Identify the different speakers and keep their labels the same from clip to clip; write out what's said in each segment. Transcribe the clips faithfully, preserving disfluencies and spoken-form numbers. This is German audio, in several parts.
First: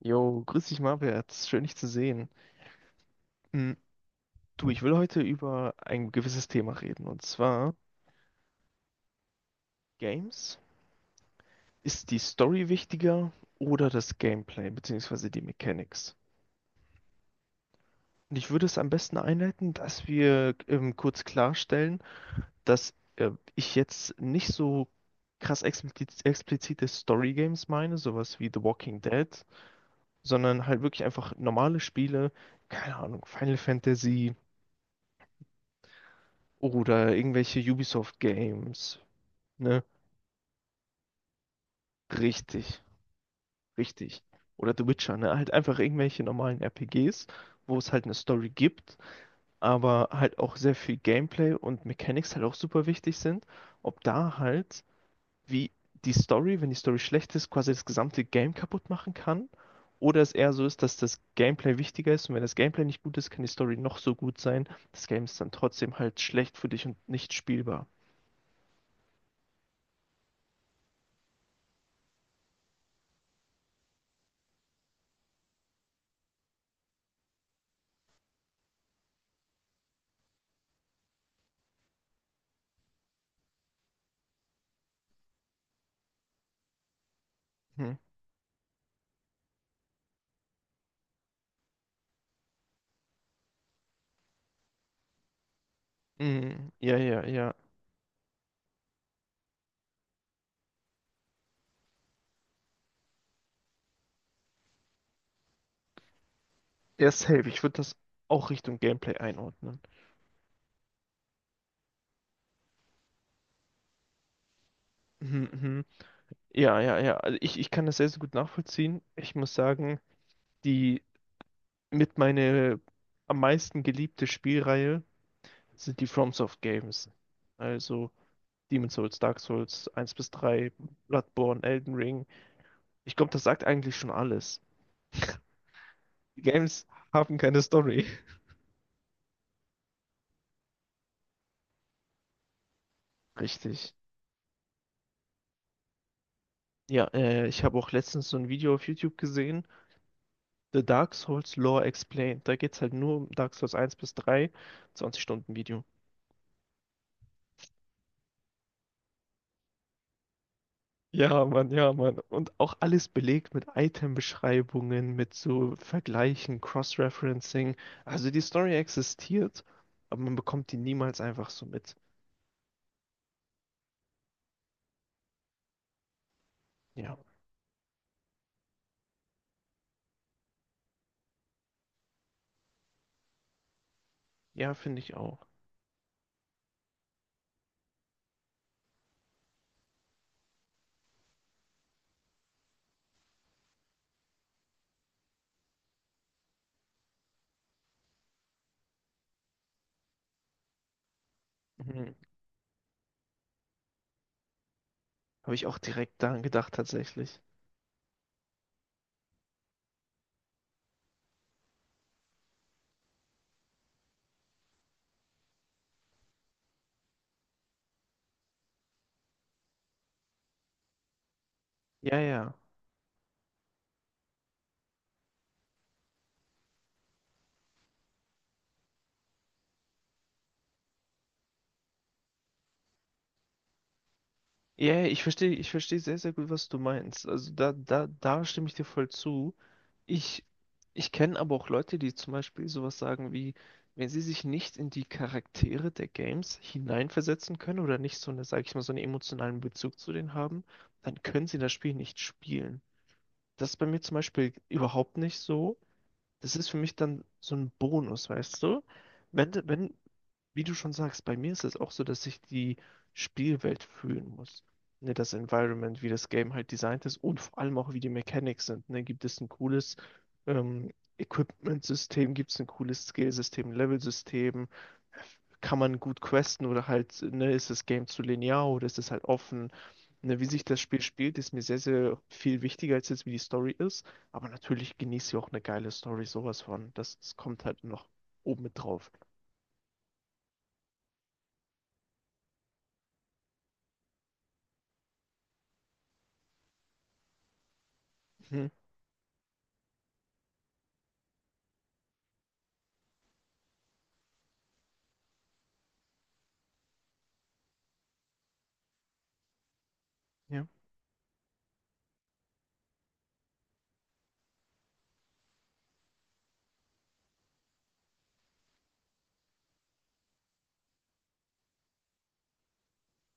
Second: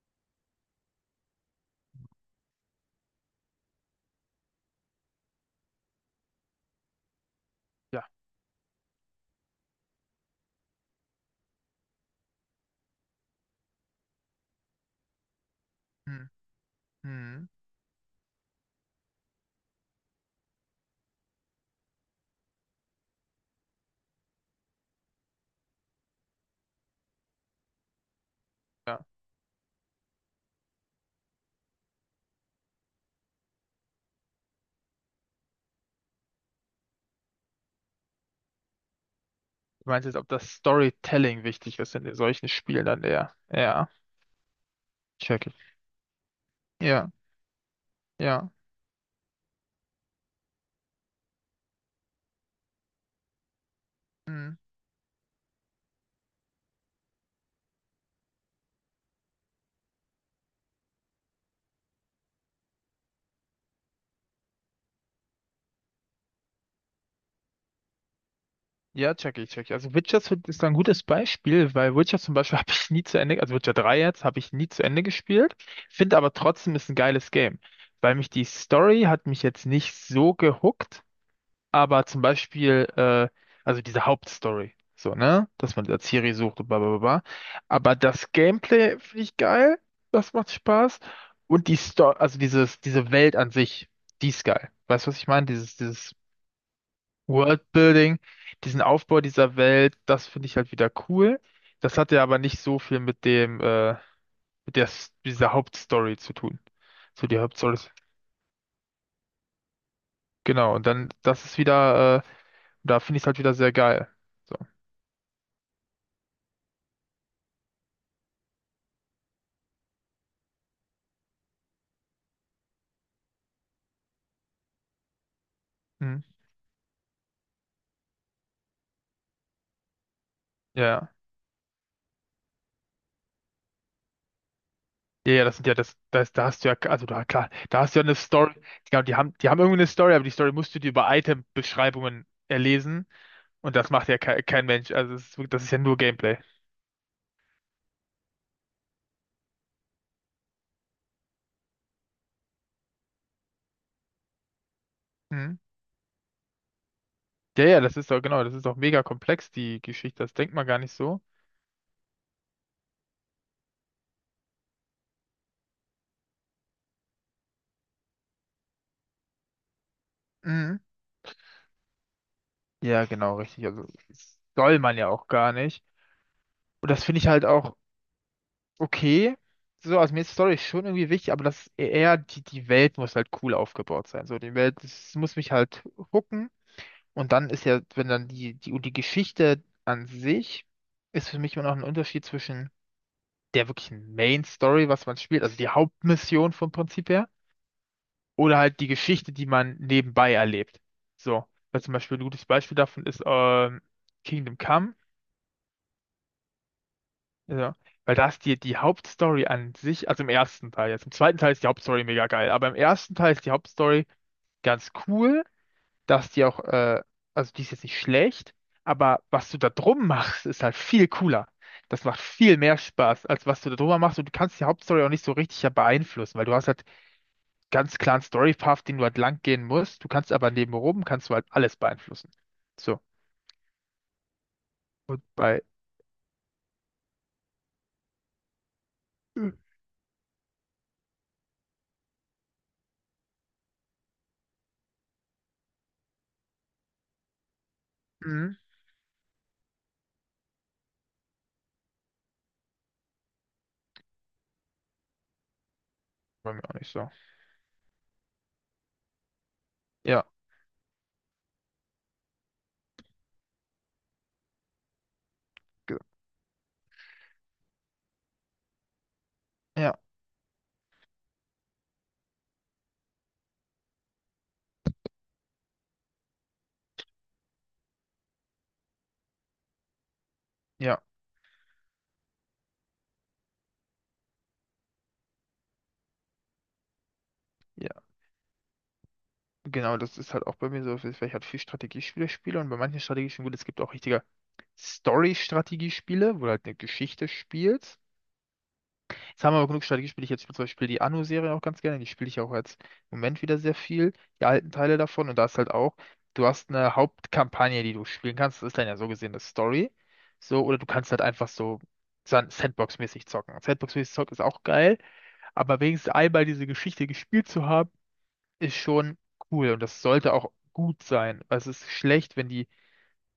Speaker 1: Jo, grüß dich, Marbert. Schön, dich zu sehen. Hm, du, ich will heute über ein gewisses Thema reden, und zwar
Speaker 2: Ja.
Speaker 1: Games. Ist die Story wichtiger oder das Gameplay, beziehungsweise die Mechanics?
Speaker 2: Hm, hm,
Speaker 1: Und ich würde es am besten einleiten, dass wir ähm, kurz klarstellen, dass äh, ich jetzt nicht so krass explizit, explizite Story-Games meine, sowas wie The
Speaker 2: ja.
Speaker 1: Walking Dead, sondern halt wirklich einfach normale Spiele, keine Ahnung, Final Fantasy oder irgendwelche Ubisoft-Games, ne?
Speaker 2: Du meinst jetzt, ob das Storytelling wichtig ist in solchen
Speaker 1: Richtig,
Speaker 2: Spielen dann eher? Ja,
Speaker 1: richtig. Oder The Witcher, ne?
Speaker 2: check
Speaker 1: Halt
Speaker 2: ich.
Speaker 1: einfach irgendwelche normalen
Speaker 2: Ja,
Speaker 1: R P Gs, wo es halt eine Story
Speaker 2: ja.
Speaker 1: gibt, aber halt auch sehr viel Gameplay und Mechanics halt auch super wichtig sind. Ob da
Speaker 2: Hm.
Speaker 1: halt, wie die Story, wenn die Story schlecht ist, quasi das gesamte Game kaputt machen kann. Oder es eher so ist, dass das Gameplay wichtiger ist und wenn das Gameplay nicht gut ist, kann die Story noch so gut sein. Das Game ist dann trotzdem halt schlecht für dich und nicht spielbar.
Speaker 2: Ja, check ich, check ich. Also Witcher ist ist da ein gutes Beispiel, weil Witcher zum Beispiel habe ich nie zu Ende, also Witcher drei jetzt, habe ich nie zu Ende gespielt, finde aber trotzdem ist ein geiles Game, weil mich die Story hat mich jetzt nicht so gehuckt. Aber zum Beispiel, äh, also diese Hauptstory, so, ne? Dass man da Ciri sucht und bla bla bla. bla.
Speaker 1: Hm.
Speaker 2: Aber das Gameplay finde ich geil. Das macht Spaß. Und die Story, also dieses, diese Welt an sich, die ist geil. Weißt du, was ich meine? Dieses, dieses
Speaker 1: Mhm. Ja, ja, ja.
Speaker 2: Worldbuilding, diesen Aufbau dieser Welt, das finde ich halt wieder cool. Das hat ja aber nicht so viel mit dem, äh, mit der, S- dieser Hauptstory zu tun.
Speaker 1: Ja,
Speaker 2: So die
Speaker 1: safe. Ich würde
Speaker 2: Hauptstory.
Speaker 1: das auch Richtung Gameplay einordnen.
Speaker 2: Genau, und dann, das ist wieder, äh, da finde ich es halt wieder sehr geil. So.
Speaker 1: Mhm, mhm. Ja, ja, ja. Also ich, ich kann das sehr, sehr gut nachvollziehen. Ich muss sagen, die mit meine am meisten geliebte Spielreihe sind die
Speaker 2: Hm.
Speaker 1: FromSoft Games. Also Demon's Souls, Dark Souls eins bis drei,
Speaker 2: Ja,
Speaker 1: Bloodborne, Elden Ring. Ich glaube, das sagt eigentlich schon alles.
Speaker 2: ja, ja, ja, das sind ja das, das,
Speaker 1: Die
Speaker 2: da hast du ja,
Speaker 1: Games
Speaker 2: also da
Speaker 1: haben
Speaker 2: klar,
Speaker 1: keine
Speaker 2: da hast du ja
Speaker 1: Story.
Speaker 2: eine Story, genau, die haben, die haben irgendwie eine Story, aber die Story musst du dir über Item-Beschreibungen erlesen und das
Speaker 1: Richtig.
Speaker 2: macht ja kein, kein Mensch, also das ist, wirklich- das ist ja nur Gameplay.
Speaker 1: Ja, äh, ich habe auch letztens so ein Video auf YouTube gesehen, The Dark Souls Lore Explained. Da geht es halt nur um Dark Souls eins bis drei, zwanzig Stunden
Speaker 2: Mhm.
Speaker 1: Video.
Speaker 2: Ja, ja, das ist doch, genau, das ist doch mega komplex, die Geschichte, das denkt man gar nicht so.
Speaker 1: Ja, Mann, ja, Mann. Und auch alles belegt mit Item-Beschreibungen, mit so Vergleichen, Cross-Referencing. Also die Story existiert, aber man bekommt die
Speaker 2: Mhm.
Speaker 1: niemals einfach so mit.
Speaker 2: Ja, genau, richtig, also das soll man ja auch gar nicht. Und das
Speaker 1: Ja,
Speaker 2: finde ich halt auch okay, so, also mir ist Story schon irgendwie wichtig, aber das e-, eher, die, die Welt muss halt cool aufgebaut sein, so, die
Speaker 1: ja,
Speaker 2: Welt,
Speaker 1: finde
Speaker 2: das
Speaker 1: ich
Speaker 2: muss
Speaker 1: auch.
Speaker 2: mich halt hooken. Und dann ist ja, wenn dann die, die, die Geschichte an sich ist für mich immer noch ein Unterschied zwischen der wirklichen Main Story, was man spielt, also die Hauptmission vom Prinzip her, oder halt die Geschichte, die man nebenbei erlebt. So, weil zum
Speaker 1: Mhm.
Speaker 2: Beispiel ein gutes Beispiel davon ist ähm, Kingdom Come,
Speaker 1: Habe ich auch direkt daran gedacht, tatsächlich.
Speaker 2: ja, weil da ist die, die Hauptstory an sich, also im ersten Teil jetzt, im zweiten Teil ist die Hauptstory mega geil, aber im ersten Teil ist die Hauptstory ganz cool, dass die auch, äh, also die ist jetzt nicht schlecht, aber was du da drum machst, ist halt viel cooler. Das macht
Speaker 1: Ja, ja.
Speaker 2: viel mehr Spaß, als was du da drüber machst. Und du kannst die Hauptstory auch nicht so richtig ja beeinflussen, weil du hast halt ganz klaren Story-Path, den du halt lang gehen musst. Du kannst aber nebenrum, kannst du halt alles beeinflussen. So,
Speaker 1: Ja, ja, ich verstehe,
Speaker 2: bei,
Speaker 1: ich verstehe sehr, sehr gut, was du meinst. Also da, da, da stimme ich dir voll zu. Ich, ich kenne aber auch Leute, die zum Beispiel sowas sagen wie, wenn sie sich nicht in die Charaktere der Games hineinversetzen können oder nicht so eine,
Speaker 2: mhm.
Speaker 1: sag ich mal, so einen emotionalen Bezug zu denen haben, dann können sie das Spiel nicht spielen. Das ist bei mir zum Beispiel überhaupt nicht so,
Speaker 2: Bei
Speaker 1: das
Speaker 2: mir
Speaker 1: ist
Speaker 2: auch
Speaker 1: für
Speaker 2: nicht
Speaker 1: mich
Speaker 2: so.
Speaker 1: dann so ein Bonus, weißt du? Wenn, wenn,
Speaker 2: Ja,
Speaker 1: wie du schon sagst, bei mir ist es auch so, dass ich die Spielwelt fühlen muss. Ne, das
Speaker 2: ge-
Speaker 1: Environment, wie das Game halt designt ist und vor allem auch, wie die Mechanics sind. Ne, gibt es ein
Speaker 2: ja,
Speaker 1: cooles ähm, Equipment-System, gibt es ein cooles Skill-System, Level-System, kann man gut questen oder halt, ne, ist das Game zu linear oder ist es halt offen? Ne, wie sich das Spiel
Speaker 2: ja,
Speaker 1: spielt, ist mir sehr, sehr viel wichtiger als jetzt, wie die Story ist. Aber natürlich genießt ihr auch eine geile Story, sowas von. Das, das kommt halt noch
Speaker 2: ja.
Speaker 1: oben mit drauf.
Speaker 2: Genau, das ist halt auch bei mir so, weil ich halt viel Strategiespiele spiele und bei manchen Strategiespielen, gut, es gibt auch richtige Story-Strategiespiele, wo du halt eine Geschichte spielst.
Speaker 1: Mhm.
Speaker 2: Jetzt haben wir aber genug Strategiespiele. Ich jetzt spiele zum Beispiel die Anno-Serie auch ganz gerne. Die spiele ich auch jetzt im Moment wieder sehr viel. Die alten Teile davon. Und da ist halt auch, du hast eine Hauptkampagne, die du spielen kannst. Das ist dann ja so gesehen eine Story. So,
Speaker 1: Ja.
Speaker 2: oder du kannst halt einfach so san- Sandbox-mäßig zocken. Sandbox-mäßig zocken ist auch geil, aber wenigstens einmal diese Geschichte gespielt zu haben, ist schon cool. Und das sollte auch gut sein. Weil es ist schlecht, wenn die,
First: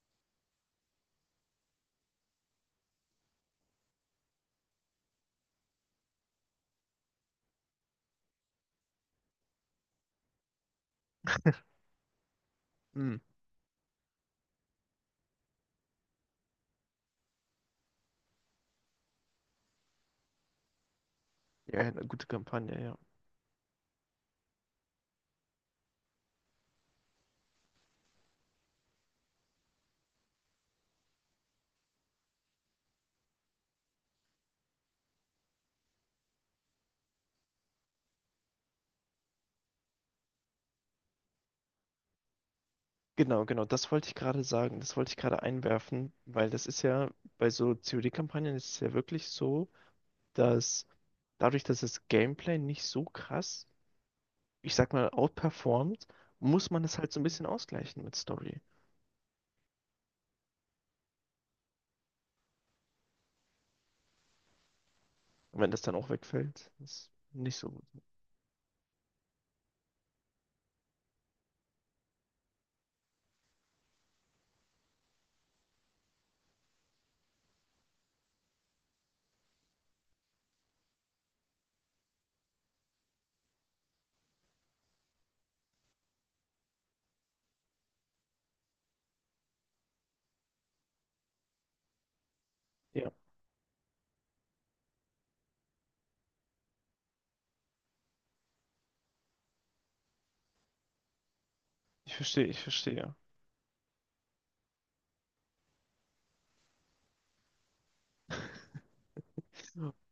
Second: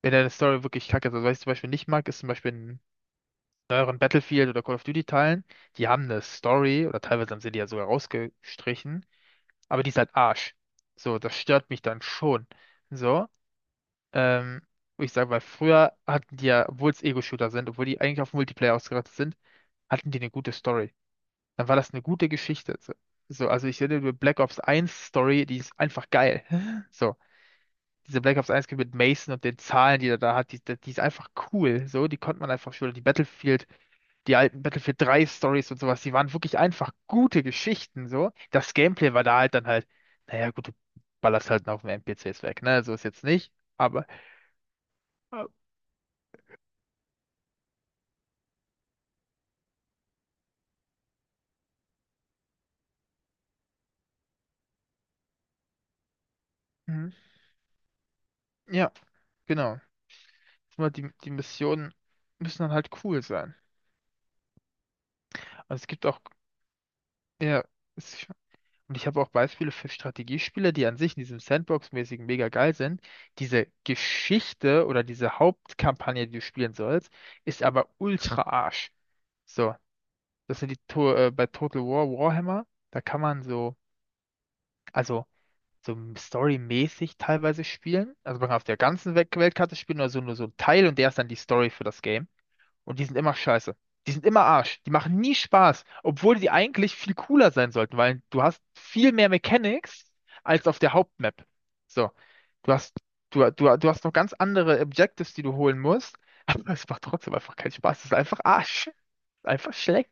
Speaker 2: wenn deine Story wirklich kacke ist. Also, was ich zum Beispiel nicht mag, ist zum Beispiel neueren Battlefield oder Call of Duty Teilen, die haben eine Story oder teilweise haben sie die ja sogar rausgestrichen, aber die ist halt Arsch. So, das stört mich dann schon.
Speaker 1: Mhm.
Speaker 2: So, ähm, wo ich sage, weil früher hatten die ja, obwohl es Ego-Shooter sind, obwohl die eigentlich auf Multiplayer ausgerichtet sind, hatten die eine gute Story. Dann war
Speaker 1: Ja,
Speaker 2: das eine
Speaker 1: eine gute
Speaker 2: gute Geschichte.
Speaker 1: Kampagne,
Speaker 2: So,
Speaker 1: ja.
Speaker 2: so also ich finde die Black Ops eins Story, die ist einfach geil. So diese Black Ops eins mit Mason und den Zahlen, die er da hat, die, die ist einfach cool. So, die konnte man einfach schon. Die Battlefield, die alten Battlefield drei Stories und sowas, die waren wirklich einfach gute Geschichten. So, das Gameplay war da halt dann halt, naja, gut, du ballerst halt auf dem N P Cs weg, ne? So ist jetzt
Speaker 1: Genau,
Speaker 2: nicht,
Speaker 1: genau, das
Speaker 2: aber
Speaker 1: wollte ich gerade sagen. Das wollte ich gerade
Speaker 2: äh,
Speaker 1: einwerfen, weil das ist ja bei so C O D-Kampagnen ist es ja wirklich so, dass dadurch, dass das Gameplay nicht so krass, ich sag mal, outperformt, muss man es
Speaker 2: mhm.
Speaker 1: halt so ein bisschen ausgleichen mit Story.
Speaker 2: Ja, genau. Nur die, die Missionen müssen dann halt cool sein.
Speaker 1: Und wenn das
Speaker 2: Also es
Speaker 1: dann
Speaker 2: gibt
Speaker 1: auch
Speaker 2: auch,
Speaker 1: wegfällt, ist nicht
Speaker 2: ja,
Speaker 1: so gut.
Speaker 2: es und ich habe auch Beispiele für Strategiespiele, die an sich in diesem Sandbox-mäßigen mega geil sind. Diese Geschichte oder diese Hauptkampagne, die du spielen sollst, ist aber ultra Arsch. So, das sind die to äh, bei Total War Warhammer, da kann man so, also so storymäßig teilweise spielen. Also man kann auf der ganzen Welt Weltkarte spielen oder so nur so ein Teil und der ist dann die Story für das Game. Und die
Speaker 1: Ja.
Speaker 2: sind immer scheiße. Die sind immer Arsch. Die machen nie Spaß, obwohl die eigentlich viel cooler sein sollten, weil du hast viel mehr Mechanics als auf der Hauptmap. So,
Speaker 1: Ich verstehe, ich
Speaker 2: du hast,
Speaker 1: verstehe.
Speaker 2: du, du, du hast noch ganz andere Objectives, die du holen musst, aber es macht trotzdem einfach keinen Spaß. Es ist einfach Arsch. Einfach schlecht.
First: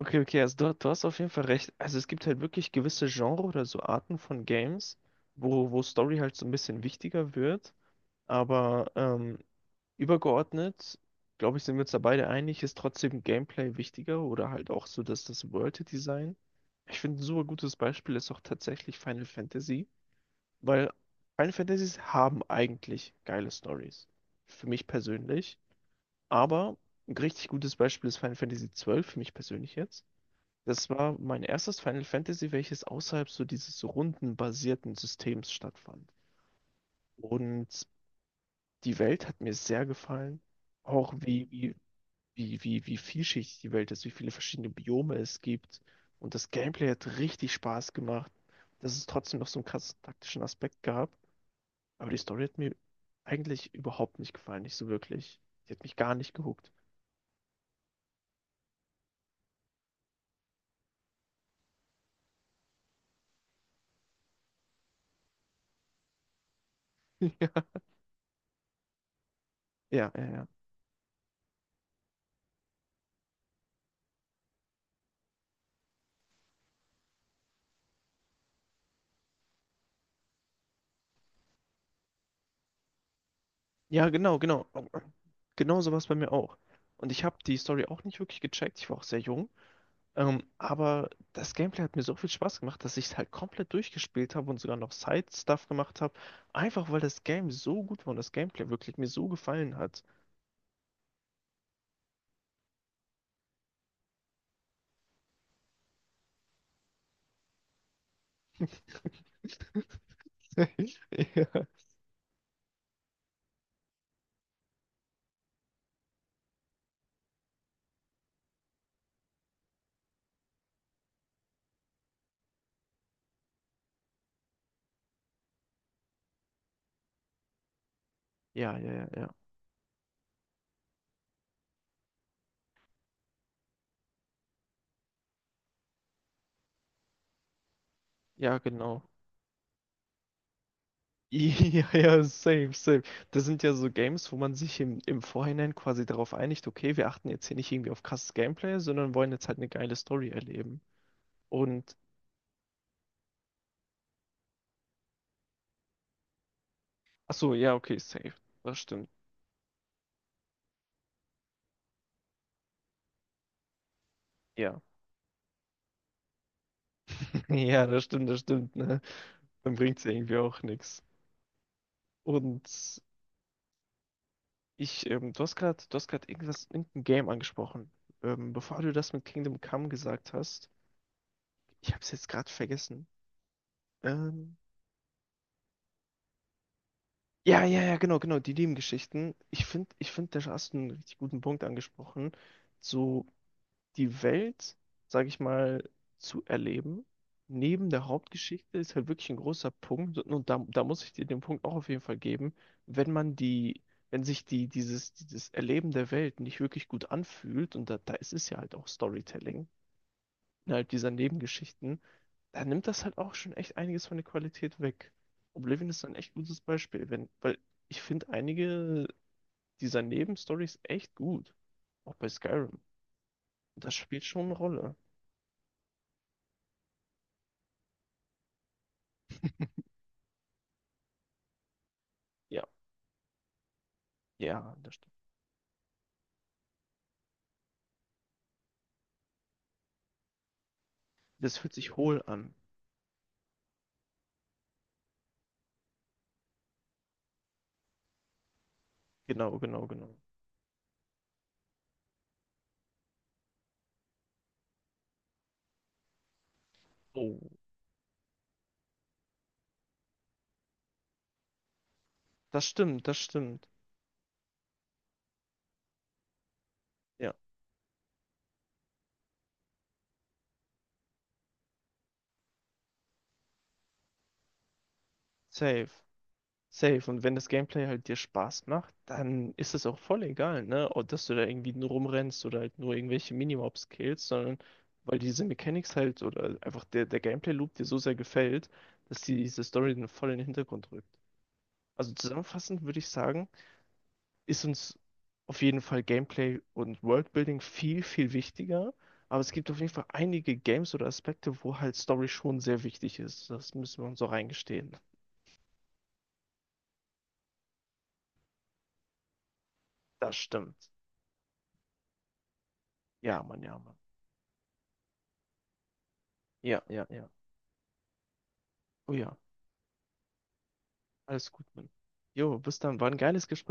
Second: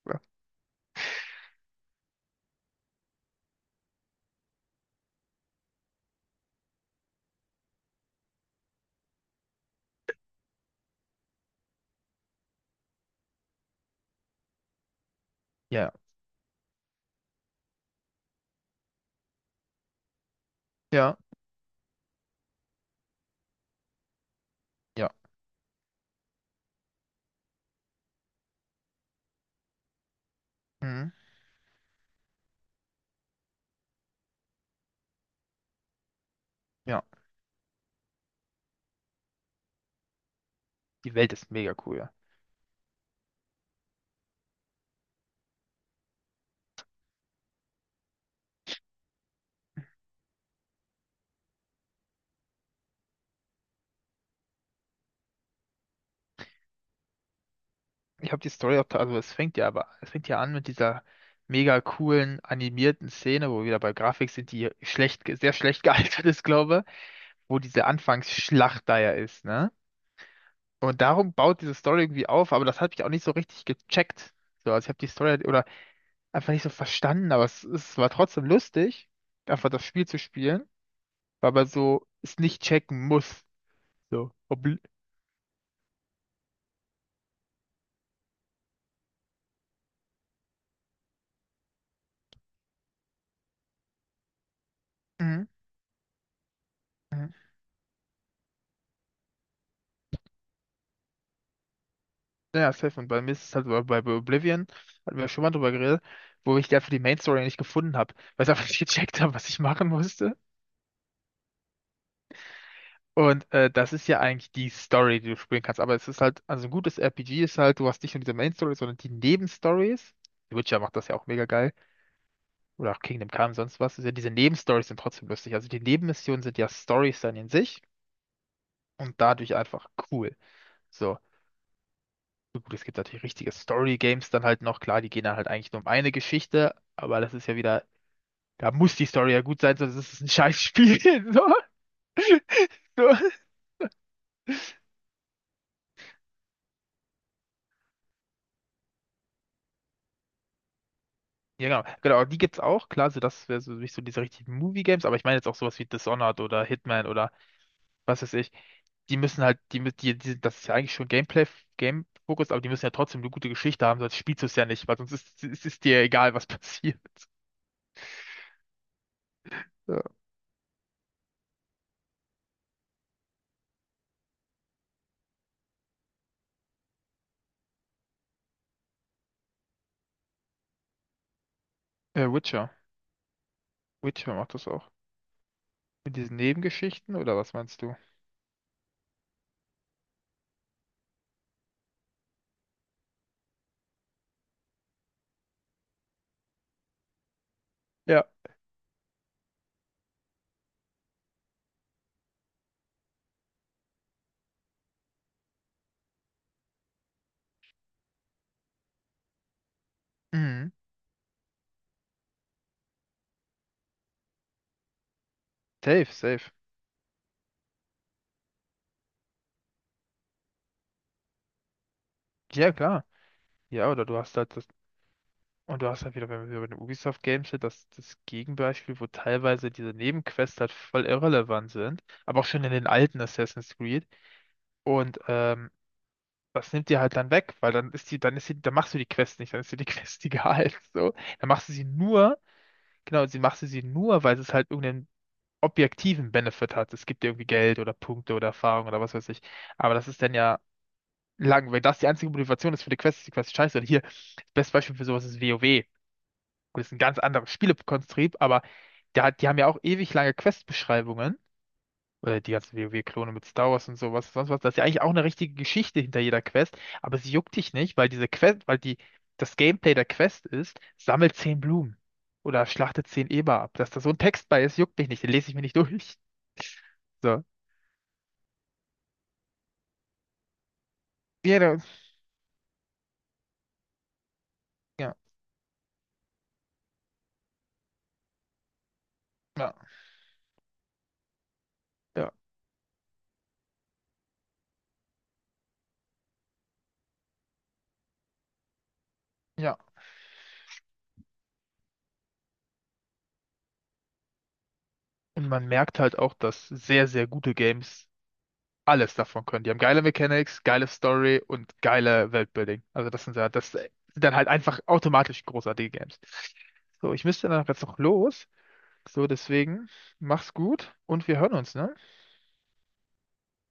Speaker 1: Okay,
Speaker 2: Ja,
Speaker 1: okay, also du, du hast auf jeden Fall recht. Also es gibt halt wirklich gewisse Genre oder so Arten von Games, wo, wo Story halt so ein bisschen wichtiger wird. Aber ähm, übergeordnet, glaube ich, sind wir uns da beide einig, ist trotzdem Gameplay wichtiger oder halt auch so dass das das
Speaker 2: ja,
Speaker 1: World Design. Ich finde, ein super gutes Beispiel ist auch tatsächlich Final Fantasy, weil
Speaker 2: ja.
Speaker 1: Final Fantasies haben eigentlich geile Stories. Für mich
Speaker 2: Ja.
Speaker 1: persönlich. Aber ein richtig gutes Beispiel ist Final Fantasy zwölf für mich persönlich jetzt. Das
Speaker 2: Mhm.
Speaker 1: war mein erstes Final Fantasy, welches außerhalb so dieses rundenbasierten Systems stattfand.
Speaker 2: Ja.
Speaker 1: Und die Welt hat mir sehr gefallen. Auch
Speaker 2: Die Welt
Speaker 1: wie,
Speaker 2: ist mega
Speaker 1: wie,
Speaker 2: cool, ja.
Speaker 1: wie, wie, wie vielschichtig die Welt ist, wie viele verschiedene Biome es gibt. Und das Gameplay hat richtig Spaß gemacht. Dass es trotzdem noch so einen krassen taktischen Aspekt gab. Aber die Story hat mir eigentlich überhaupt nicht gefallen, nicht so wirklich. Die hat mich gar nicht gehuckt.
Speaker 2: Ich habe die Story auch, ta- also es fängt ja aber, es fängt ja an mit dieser mega coolen animierten Szene, wo wir wieder bei Grafik sind, die schlecht, ge- sehr schlecht gealtert ist, glaube, wo diese Anfangsschlacht da ja ist, ne?
Speaker 1: Ja, ja, ja.
Speaker 2: Und darum baut diese Story irgendwie auf, aber das habe ich auch nicht so richtig gecheckt. So, also ich habe die Story halt- oder einfach nicht so verstanden, aber es, es war trotzdem lustig, einfach das Spiel zu spielen, weil man so es nicht checken muss.
Speaker 1: Ja,
Speaker 2: So,
Speaker 1: genau, genau.
Speaker 2: obli
Speaker 1: Genau so war es bei mir auch. Und ich habe die Story auch nicht wirklich gecheckt. Ich war auch sehr jung. Ähm, aber das Gameplay hat mir so viel Spaß gemacht, dass ich es halt komplett durchgespielt habe und sogar noch
Speaker 2: mhm.
Speaker 1: Side-Stuff gemacht habe. Einfach weil das
Speaker 2: Mhm.
Speaker 1: Game so gut war und das Gameplay wirklich mir so gefallen hat.
Speaker 2: Ja, safe. Und bei mir ist es halt bei bei Oblivion, hatten wir schon mal drüber geredet, wo ich dafür die Main Story nicht gefunden habe, weil ich einfach nicht gecheckt habe, was ich machen musste.
Speaker 1: Ja.
Speaker 2: Und äh, das ist ja eigentlich die Story, die du spielen kannst. Aber es ist halt, also ein gutes R P G ist halt, du hast nicht nur diese Main Story, sondern die Nebenstories. The Witcher macht das ja auch mega geil. Oder auch Kingdom Come, sonst was. Ist ja, diese Nebenstories sind trotzdem lustig. Also die Nebenmissionen sind ja Stories dann in sich
Speaker 1: Ja, ja, ja,
Speaker 2: und
Speaker 1: ja.
Speaker 2: dadurch einfach cool. So. Gut, es gibt natürlich richtige Story-Games dann halt noch. Klar, die gehen dann halt eigentlich nur um eine Geschichte, aber das ist ja wieder,
Speaker 1: Ja,
Speaker 2: da muss
Speaker 1: genau.
Speaker 2: die Story ja gut sein, sonst ist es ein Scheißspiel.
Speaker 1: Ja, ja, safe, safe.
Speaker 2: So, so.
Speaker 1: Das sind ja so Games, wo man sich im, im Vorhinein quasi darauf einigt, okay, wir achten jetzt hier nicht irgendwie auf krasses Gameplay, sondern wollen jetzt halt eine geile Story erleben.
Speaker 2: Ja,
Speaker 1: Und
Speaker 2: genau. Genau, die gibt's auch. Klar, so das wäre so nicht so diese richtigen Movie-Games, aber ich meine jetzt auch sowas wie Dishonored oder Hitman oder
Speaker 1: Ach so, ja, okay,
Speaker 2: was
Speaker 1: safe.
Speaker 2: weiß ich.
Speaker 1: Das stimmt.
Speaker 2: Die müssen halt, die, mü- die, die, das ist ja eigentlich schon Gameplay, Game-Fokus, aber die müssen ja trotzdem eine gute Geschichte haben, sonst spielst du es ja
Speaker 1: Ja.
Speaker 2: nicht, weil sonst ist, ist, ist dir egal, was passiert.
Speaker 1: Ja, das stimmt, das stimmt, ne? Dann bringt's
Speaker 2: Ja.
Speaker 1: ja irgendwie auch nichts. Und ich, ähm, du hast gerade, du hast gerade irgendwas, irgendein Game angesprochen. Ähm, bevor du das mit Kingdom Come gesagt hast, ich hab's jetzt
Speaker 2: Äh,
Speaker 1: gerade
Speaker 2: Witcher.
Speaker 1: vergessen.
Speaker 2: Witcher macht
Speaker 1: Ähm,
Speaker 2: das auch. Mit diesen Nebengeschichten oder was
Speaker 1: ja,
Speaker 2: meinst
Speaker 1: ja, ja,
Speaker 2: du?
Speaker 1: genau, genau, die Nebengeschichten. Ich finde, ich finde, da hast du einen richtig guten Punkt angesprochen. So, die Welt, sage ich mal, zu erleben, neben der
Speaker 2: Ja.
Speaker 1: Hauptgeschichte, ist halt wirklich ein großer Punkt. Und da, da muss ich dir den Punkt auch auf jeden Fall geben, wenn man die, wenn sich die, dieses, dieses Erleben der Welt nicht wirklich gut anfühlt, und da, da ist es ja halt auch Storytelling,
Speaker 2: Mhm.
Speaker 1: innerhalb dieser Nebengeschichten, da nimmt das halt auch schon echt einiges von der Qualität weg. Oblivion ist
Speaker 2: Safe,
Speaker 1: ein echt
Speaker 2: safe.
Speaker 1: gutes Beispiel, wenn, weil ich finde einige dieser Nebenstories echt gut, auch bei
Speaker 2: Ja,
Speaker 1: Skyrim.
Speaker 2: klar. Ja,
Speaker 1: Das
Speaker 2: oder du
Speaker 1: spielt
Speaker 2: hast
Speaker 1: schon eine
Speaker 2: halt das.
Speaker 1: Rolle.
Speaker 2: Und du hast halt wieder, wenn wir bei den Ubisoft Games sind, das, das Gegenbeispiel, wo teilweise diese Nebenquests halt voll irrelevant sind, aber auch
Speaker 1: Ja,
Speaker 2: schon in den alten Assassin's Creed.
Speaker 1: ja, das stimmt.
Speaker 2: Und ähm, das nimmt dir halt dann weg, weil dann ist die, dann ist die, dann machst du die Quest nicht, dann ist dir die Quest egal. So. Dann
Speaker 1: Das
Speaker 2: machst du
Speaker 1: fühlt
Speaker 2: sie
Speaker 1: sich hohl
Speaker 2: nur,
Speaker 1: an.
Speaker 2: genau, sie machst du sie nur, weil es halt irgendeinen objektiven Benefit hat. Es gibt dir irgendwie Geld oder Punkte oder Erfahrung oder was weiß ich.
Speaker 1: Genau, genau,
Speaker 2: Aber das
Speaker 1: genau.
Speaker 2: ist dann ja lang, weil das die einzige Motivation ist für die Quest, ist die Quest scheiße. Und hier, das beste Beispiel für sowas ist WoW. Gut, ist ein ganz
Speaker 1: Oh.
Speaker 2: anderes Spielekonstrukt, aber da, hat- die haben ja auch ewig lange Quest-Beschreibungen. Oder die
Speaker 1: Das
Speaker 2: ganzen
Speaker 1: stimmt, das
Speaker 2: WoW-Klone -Klone mit
Speaker 1: stimmt.
Speaker 2: Star Wars und sowas, sonst was. Das ist ja eigentlich auch eine richtige Geschichte hinter jeder Quest, aber sie
Speaker 1: Ja,
Speaker 2: juckt dich nicht, weil diese Quest, weil die, das Gameplay der Quest ist, sammelt zehn Blumen oder schlachte zehn Eber ab. Dass da so ein Text bei ist, juckt mich nicht, den lese ich mir nicht
Speaker 1: safe.
Speaker 2: durch.
Speaker 1: Safe. Und wenn
Speaker 2: So.
Speaker 1: das Gameplay halt dir Spaß macht, dann ist es auch voll egal, ne? Ob, dass du da irgendwie
Speaker 2: Jeder,
Speaker 1: nur rumrennst oder halt nur irgendwelche Minimobs killst, sondern
Speaker 2: ja,
Speaker 1: weil diese Mechanics halt oder einfach der, der Gameplay-Loop dir so sehr gefällt, dass die, diese
Speaker 2: ja,
Speaker 1: Story dann voll in den Hintergrund rückt. Also
Speaker 2: ja,
Speaker 1: zusammenfassend würde ich sagen, ist uns auf jeden Fall Gameplay und Worldbuilding viel, viel wichtiger. Aber es gibt
Speaker 2: ja.
Speaker 1: auf jeden Fall einige Games oder Aspekte, wo halt Story schon sehr wichtig ist. Das müssen wir uns auch eingestehen.
Speaker 2: Und man merkt halt auch, dass sehr, sehr gute Games alles davon können. Die haben geile
Speaker 1: Das
Speaker 2: Mechanics, geile
Speaker 1: stimmt.
Speaker 2: Story und geile Weltbuilding. Also das sind
Speaker 1: Ja,
Speaker 2: ja,
Speaker 1: Mann,
Speaker 2: das
Speaker 1: ja,
Speaker 2: sind
Speaker 1: Mann.
Speaker 2: dann halt einfach automatisch großartige Games.
Speaker 1: Ja, ja,
Speaker 2: So, ich
Speaker 1: ja.
Speaker 2: müsste dann auch jetzt noch los.
Speaker 1: Oh
Speaker 2: So,
Speaker 1: ja,
Speaker 2: deswegen, mach's gut und wir
Speaker 1: alles
Speaker 2: hören
Speaker 1: gut,
Speaker 2: uns,
Speaker 1: Mann.
Speaker 2: ne?
Speaker 1: Jo, bis dann. War ein geiles Gespräch.